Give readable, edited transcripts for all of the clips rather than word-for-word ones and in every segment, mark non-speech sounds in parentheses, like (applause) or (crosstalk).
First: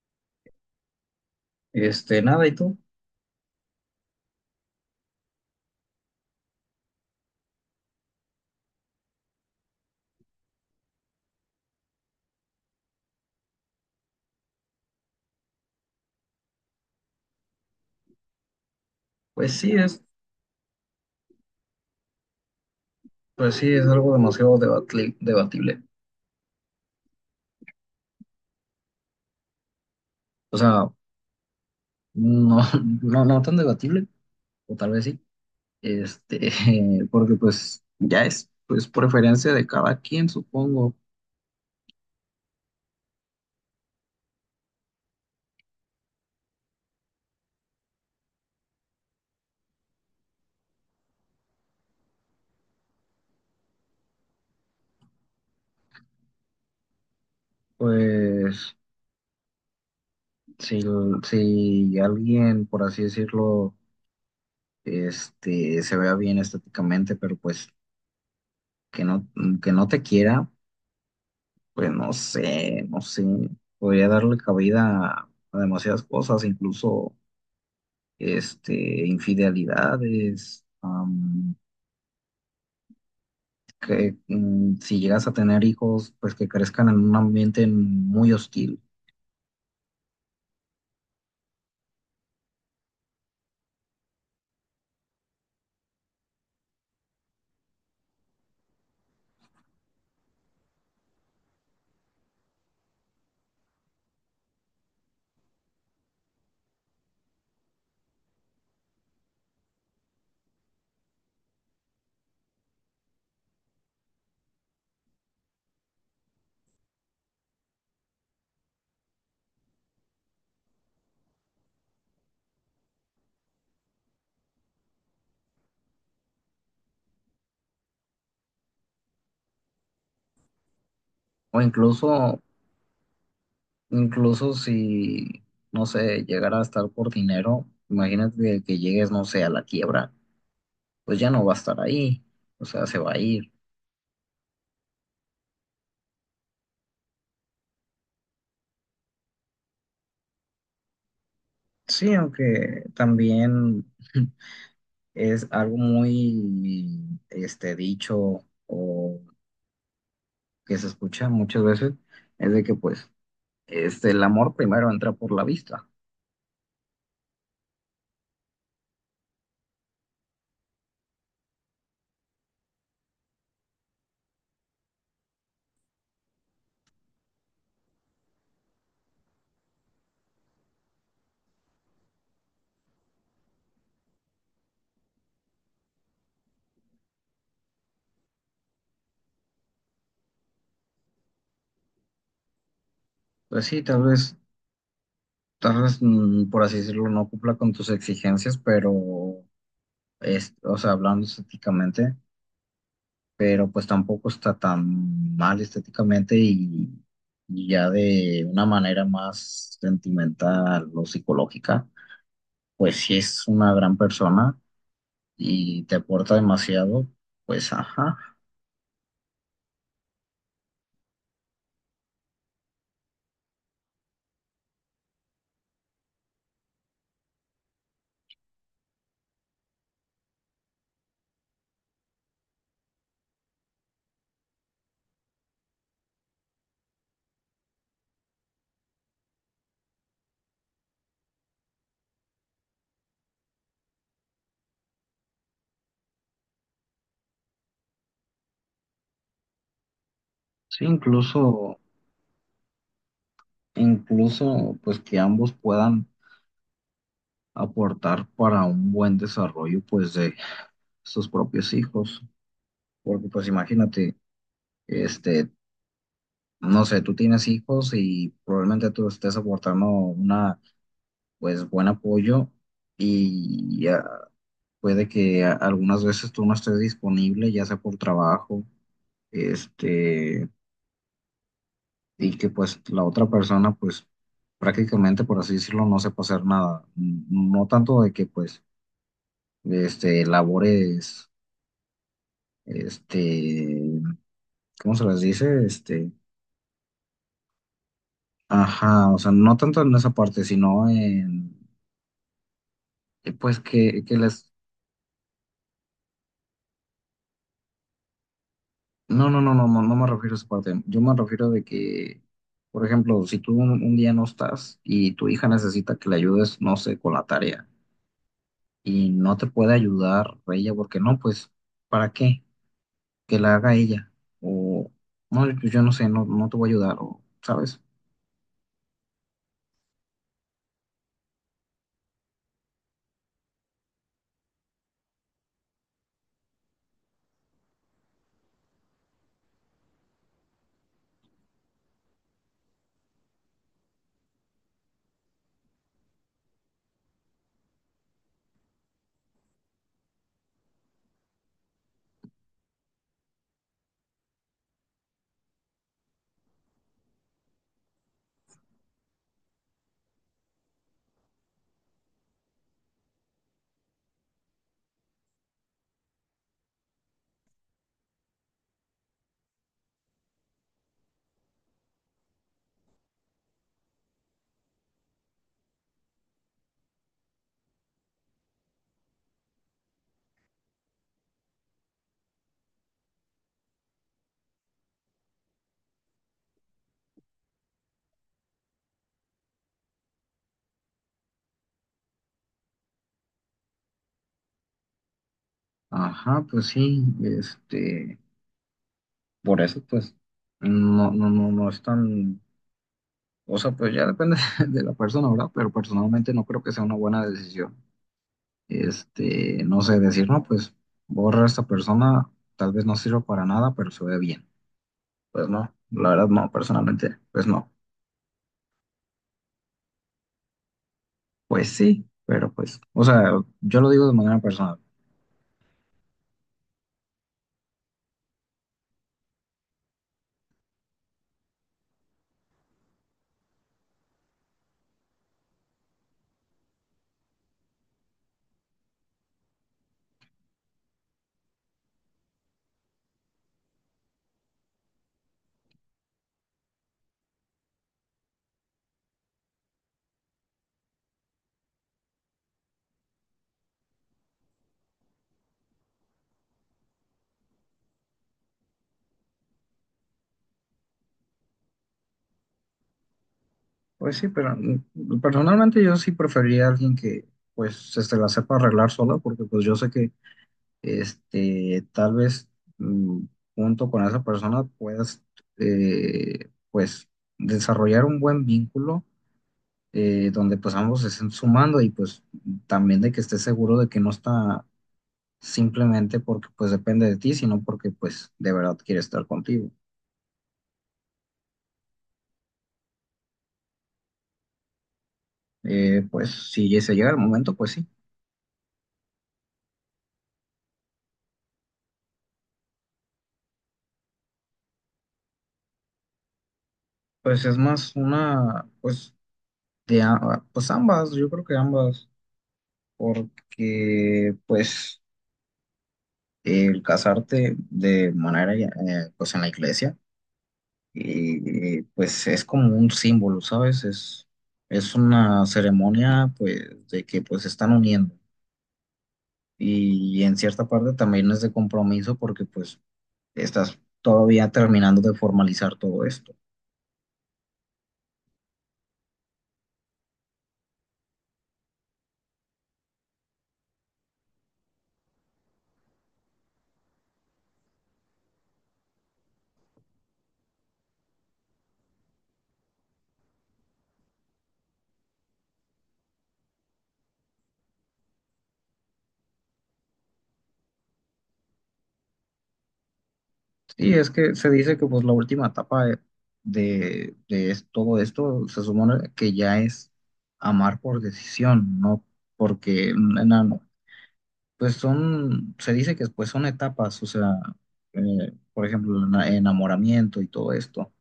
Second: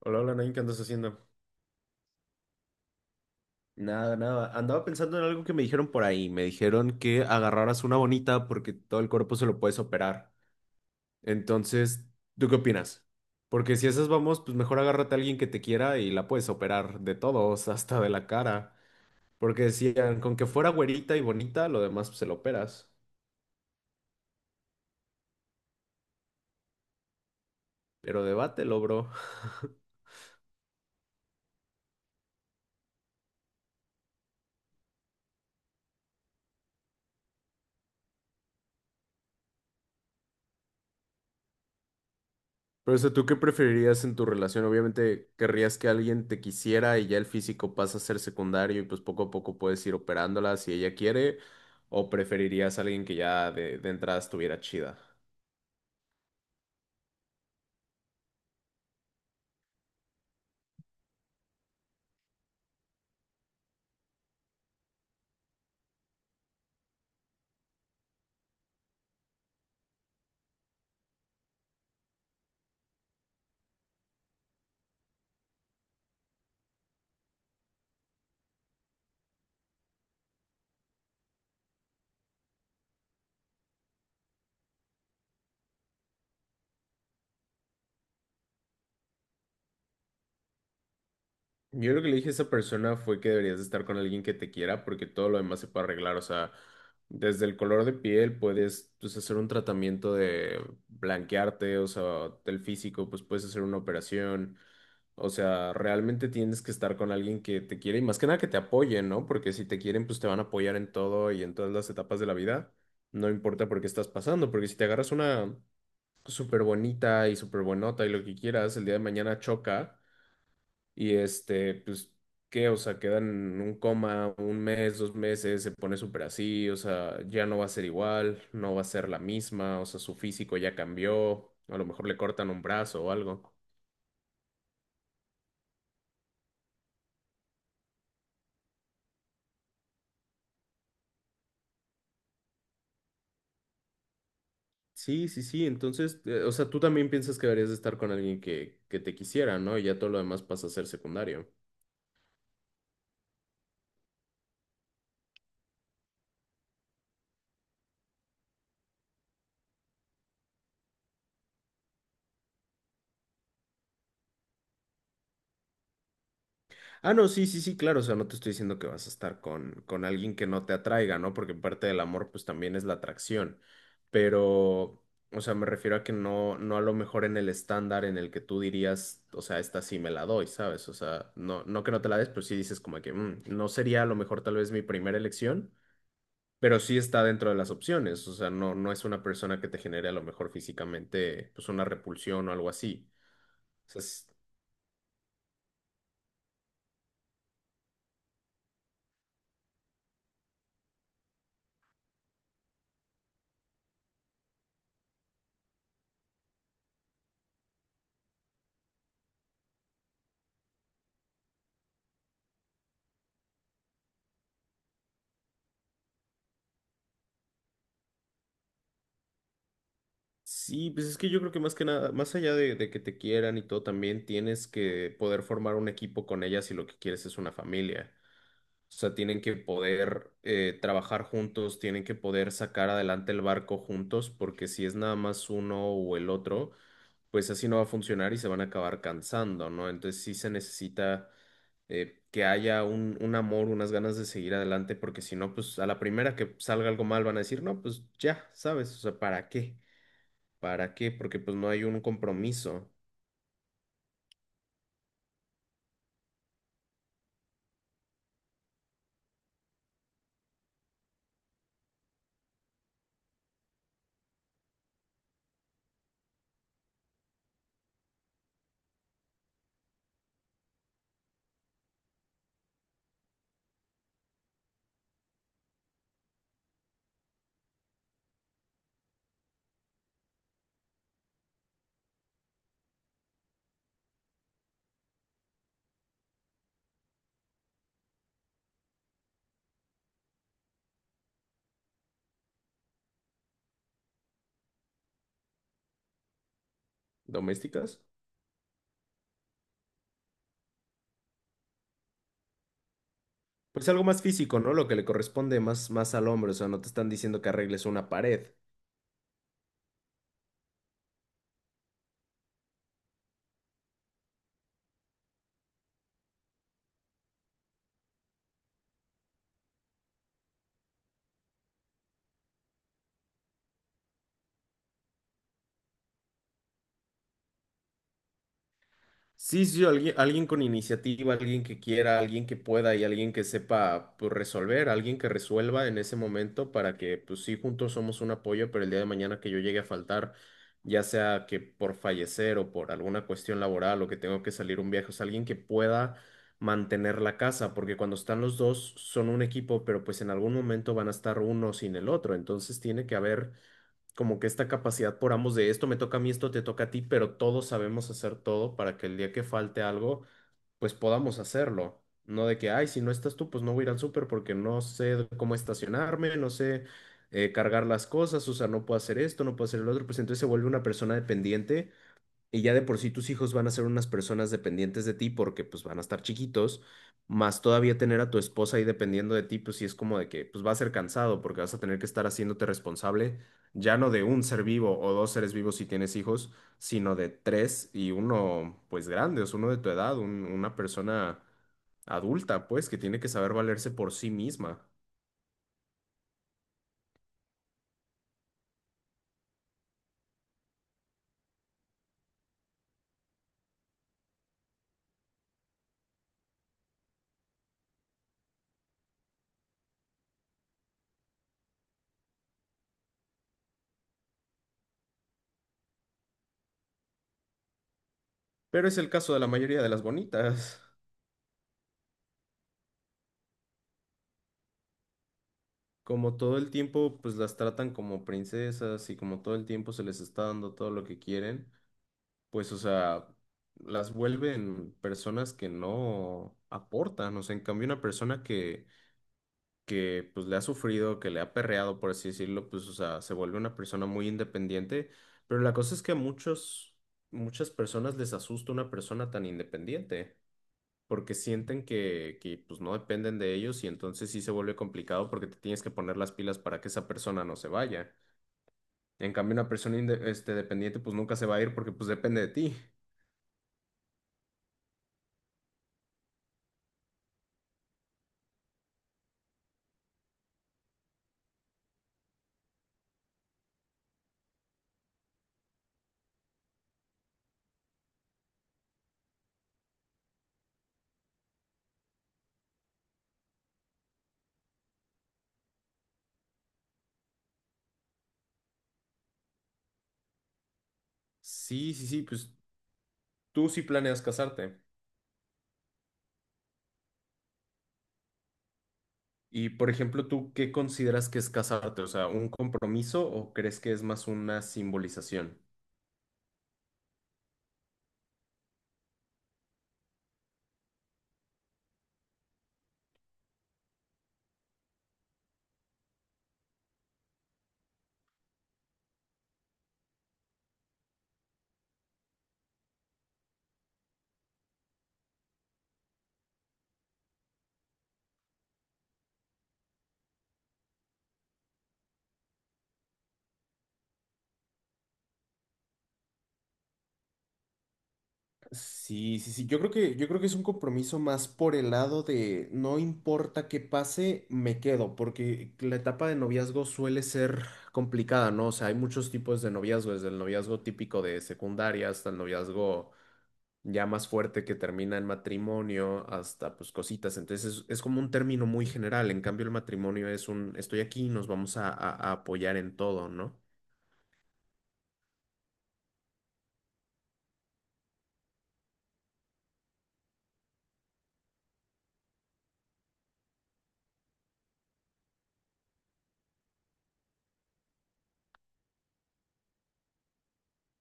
Hola, hola, Nain, ¿qué andas haciendo? Nada, ¿y tú? Nada, nada. Andaba pensando en algo que me dijeron por ahí. Me dijeron que agarraras una bonita porque todo el cuerpo se lo puedes operar. Entonces, ¿tú qué opinas? Porque si esas vamos, pues mejor agárrate a alguien que te quiera y la puedes operar de todos, (laughs) hasta de la cara. Pues Porque sí, es, decían, con que fuera güerita y bonita, lo demás pues, se lo operas. pues sí, es algo demasiado debatible. Pero debátelo, bro. (laughs) O sea, no, (laughs) no, no tan debatible, o tal vez sí. Este, (laughs) Porque pues ya es, pues preferencia de cada quien, supongo. Pero, o sea, ¿tú qué preferirías en tu relación? Obviamente querrías que alguien te quisiera y ya el físico pasa a ser secundario y pues poco a poco puedes ir operándola si ella quiere, o preferirías a alguien que ya de entrada estuviera chida. Pues si, si alguien, por así decirlo, se vea bien estéticamente, pero pues que no, que no te quiera, pues no sé, no sé. Podría darle cabida a demasiadas cosas, incluso. Infidelidades, que si llegas a tener hijos, pues que crezcan en un ambiente muy hostil, Yo lo que le dije a esa persona fue que deberías de estar con alguien que te quiera porque todo lo demás se puede arreglar. O sea, desde el color de piel puedes pues, hacer un tratamiento de blanquearte, o sea, del físico, pues puedes hacer una operación. O sea, realmente tienes que estar con alguien que te quiere y más que nada que te apoye, ¿no? Porque si te quieren, pues te van a apoyar en todo y en todas las etapas de la vida. No importa por qué estás pasando, porque si te agarras una súper bonita y súper buenota y lo que quieras, el día de mañana choca. Y este, pues, ¿qué? O sea, quedan en un coma un mes, dos meses, se pone súper así, o sea, ya no va a ser igual, no va a ser la misma, o sea, su físico ya cambió, o a lo mejor le incluso, cortan un brazo o algo. incluso si, no sé, llegara a estar por dinero, imagínate que llegues, no sé, a la quiebra, pues ya no va a estar ahí, o sea, se va a ir. Sí, sí, sí, entonces, o sea, tú también piensas que deberías de estar con alguien que te quisiera, ¿no? Y ya todo lo demás pasa a ser secundario. Sí, aunque también (laughs) es algo muy, dicho o que se escucha muchas veces, es de que pues el amor primero entra por la vista. Ah, no, sí, sí, sí, claro, o sea, no te estoy diciendo que vas a estar con alguien que no te atraiga, ¿no? Porque parte del amor, pues también es la atracción, pero, o sea, me refiero a que no, no a lo mejor en el estándar en el que tú dirías, o sea, esta sí me la doy, ¿sabes? O sea, no, no que no te la des, pero sí dices como que no sería a lo mejor tal vez mi primera elección, pero sí está dentro de las opciones, o sea, no, no es una persona que te genere a lo mejor físicamente, pues una repulsión o algo así. Pues sí, O sea, s- tal vez, por así decirlo, no cumpla con tus exigencias, pero, es, o sea, hablando estéticamente, pero pues tampoco está tan mal estéticamente y ya de una manera más sentimental o psicológica, pues si es una gran persona y te aporta demasiado, pues ajá. Sí, pues es que yo creo que más que nada, más allá de que te quieran y todo, también tienes que poder formar un equipo con ellas si lo que quieres es una familia. O sea, tienen que poder trabajar juntos, tienen que poder sacar adelante el barco juntos, porque si es nada más uno o el otro, pues así no va a funcionar y se van a acabar cansando, ¿no? Entonces sí se necesita que haya un amor, unas ganas de seguir adelante, porque si no, pues a la primera que salga algo mal van a decir, no, pues ya, ¿sabes? O sea, ¿para qué? Sí, ¿Para qué? Porque pues no incluso, hay un compromiso. incluso, pues que ambos puedan aportar para un buen desarrollo pues de sus propios hijos. Porque pues imagínate, este, no sé, tú tienes hijos y probablemente tú estés aportando una pues buen apoyo y ya puede que algunas veces tú no estés disponible, ya sea por trabajo, este, y que pues la otra persona pues prácticamente por así decirlo no sepa hacer nada. No tanto de que pues labores este ¿cómo se las dice? ¿Domésticas? Ajá, o sea, no tanto en esa parte, sino en, pues Pues algo que más les, físico, ¿no? Lo que le corresponde más, más al hombre. O sea, no te están diciendo que arregles una pared. no, no, no, no, no, no me refiero a esa parte, yo me refiero de que, por ejemplo, si tú un día no estás y tu hija necesita que le ayudes, no sé, con la tarea y no te puede ayudar ella, porque no, pues, ¿para qué? Que la haga ella, o, no, pues yo no sé, no, no te voy a ayudar, o, ¿sabes? Sí, sí, alguien, alguien con iniciativa, alguien que quiera, alguien que pueda y alguien que sepa pues, resolver, alguien que resuelva en ese momento para que, pues sí, juntos somos un apoyo, pero el día de mañana que yo llegue a faltar, ya sea que por fallecer o por alguna cuestión laboral o que tengo que salir un viaje, o sea, alguien que pueda mantener la casa, porque cuando están los dos son un equipo, pero pues en algún momento van a estar uno sin el otro, entonces tiene que haber como que esta capacidad por ambos de esto me toca a mí, esto te toca a ti, pero todos sabemos hacer todo para que el día que falte algo, pues podamos hacerlo. No de que, ay, si no estás tú, pues no voy a ir al súper porque no sé cómo estacionarme, no sé cargar las cosas, o sea, no puedo hacer esto, no puedo hacer el otro, pues entonces se vuelve una persona dependiente y ya de por sí tus hijos van a ser unas personas dependientes de ti porque pues van a estar chiquitos, más todavía tener a tu esposa ahí dependiendo de ti, pues sí es como de que pues va a ser cansado porque vas a tener que estar haciéndote responsable ya no de un ser vivo o dos seres vivos si tienes hijos, sino de tres y uno pues grande, o sea, uno de tu edad, una persona adulta pues que tiene que saber valerse por sí misma. Ajá, pues sí, por eso, pues, no, no, no, no es tan. O sea, pues ya depende (laughs) de la persona, ¿verdad? Pero personalmente no creo que sea una buena decisión. No sé, decir, no, pues borra a esta persona, tal vez no sirva para nada, pero se ve bien. Pues no, la verdad no, personalmente, pues no. Pero es el caso de la mayoría de las bonitas. Pues sí, pero pues, o sea, yo lo digo de manera personal. Como todo el tiempo, pues las tratan como princesas y como todo el tiempo se les está dando todo lo que quieren, pues, o sea, las vuelven personas que no aportan. O sea, en cambio, una persona que pues le ha sufrido, que le ha perreado, por así decirlo, pues, o sea, se vuelve una persona muy independiente. Pero la cosa es que a muchos, muchas personas les asusta una persona tan independiente porque sienten que, pues no dependen de ellos y entonces sí se vuelve complicado porque te tienes que poner las pilas para que esa persona no se vaya. En cambio, una persona este, dependiente pues nunca se va a ir porque pues depende de ti. Pues sí, pero personalmente yo sí preferiría a alguien que pues se la sepa arreglar sola, porque pues yo sé que tal vez mm, junto con esa persona puedas, pues, desarrollar un buen vínculo, donde pues ambos se estén sumando y pues también de que estés seguro de que no está simplemente porque pues depende de ti, sino porque pues de verdad quiere estar contigo. Sí, sí, sí, pues tú sí planeas casarte. Pues si se llega el momento, pues sí. Y por ejemplo, ¿tú qué consideras que es casarte? O sea, ¿un compromiso o crees que es más una simbolización? Pues es más una, pues, de, pues ambas, yo creo que ambas, porque pues el casarte de manera, pues en la iglesia, y, pues es como un símbolo, ¿sabes? Es una ceremonia, pues, de que pues se están uniendo. Y, en cierta parte también es de compromiso porque pues estás todavía terminando de formalizar todo esto. Sí, sí, sí. Yo creo que es un compromiso más por el lado de no importa qué pase, me quedo, porque la etapa de noviazgo suele ser complicada, ¿no? O sea, hay muchos tipos de noviazgo, desde el noviazgo típico de secundaria hasta el noviazgo ya más fuerte que termina en matrimonio, hasta pues cositas. Entonces es como un término muy general. En cambio, el matrimonio es un estoy aquí, y nos vamos a, a apoyar en todo, ¿no? Sí, es que se dice que pues la última etapa de todo esto se supone que ya es amar por decisión, no porque. Pues son, se dice que pues son etapas, o sea, por ejemplo, el enamoramiento y todo esto,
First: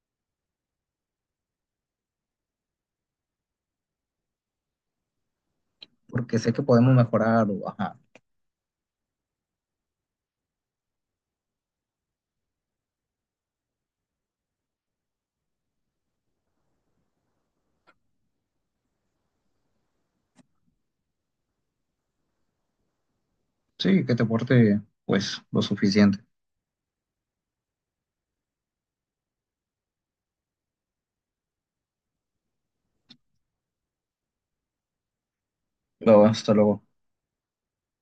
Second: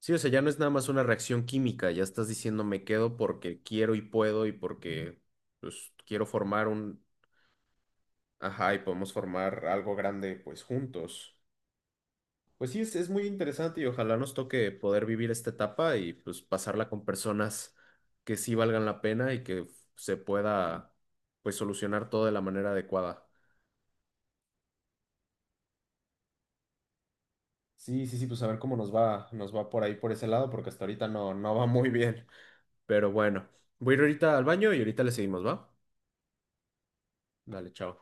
Sí, o sea, ya no es nada más una reacción química, ya estás diciendo me quedo porque quiero y puedo y porque pues quiero porque sé que formar podemos un, mejorar o, ajá, ajá, y podemos formar algo grande pues juntos. Pues sí, es muy interesante y ojalá nos toque poder vivir esta etapa y pues pasarla con personas que sí valgan la pena y que se pueda pues solucionar todo de la manera adecuada. sí, que te porte pues lo suficiente. Sí, sí, sí, pues a ver cómo nos va por ahí por ese lado, porque hasta ahorita no, no va muy bien. Pero bueno, voy a ir ahorita al baño y ahorita le seguimos, ¿va? No, hasta luego. Dale, chao.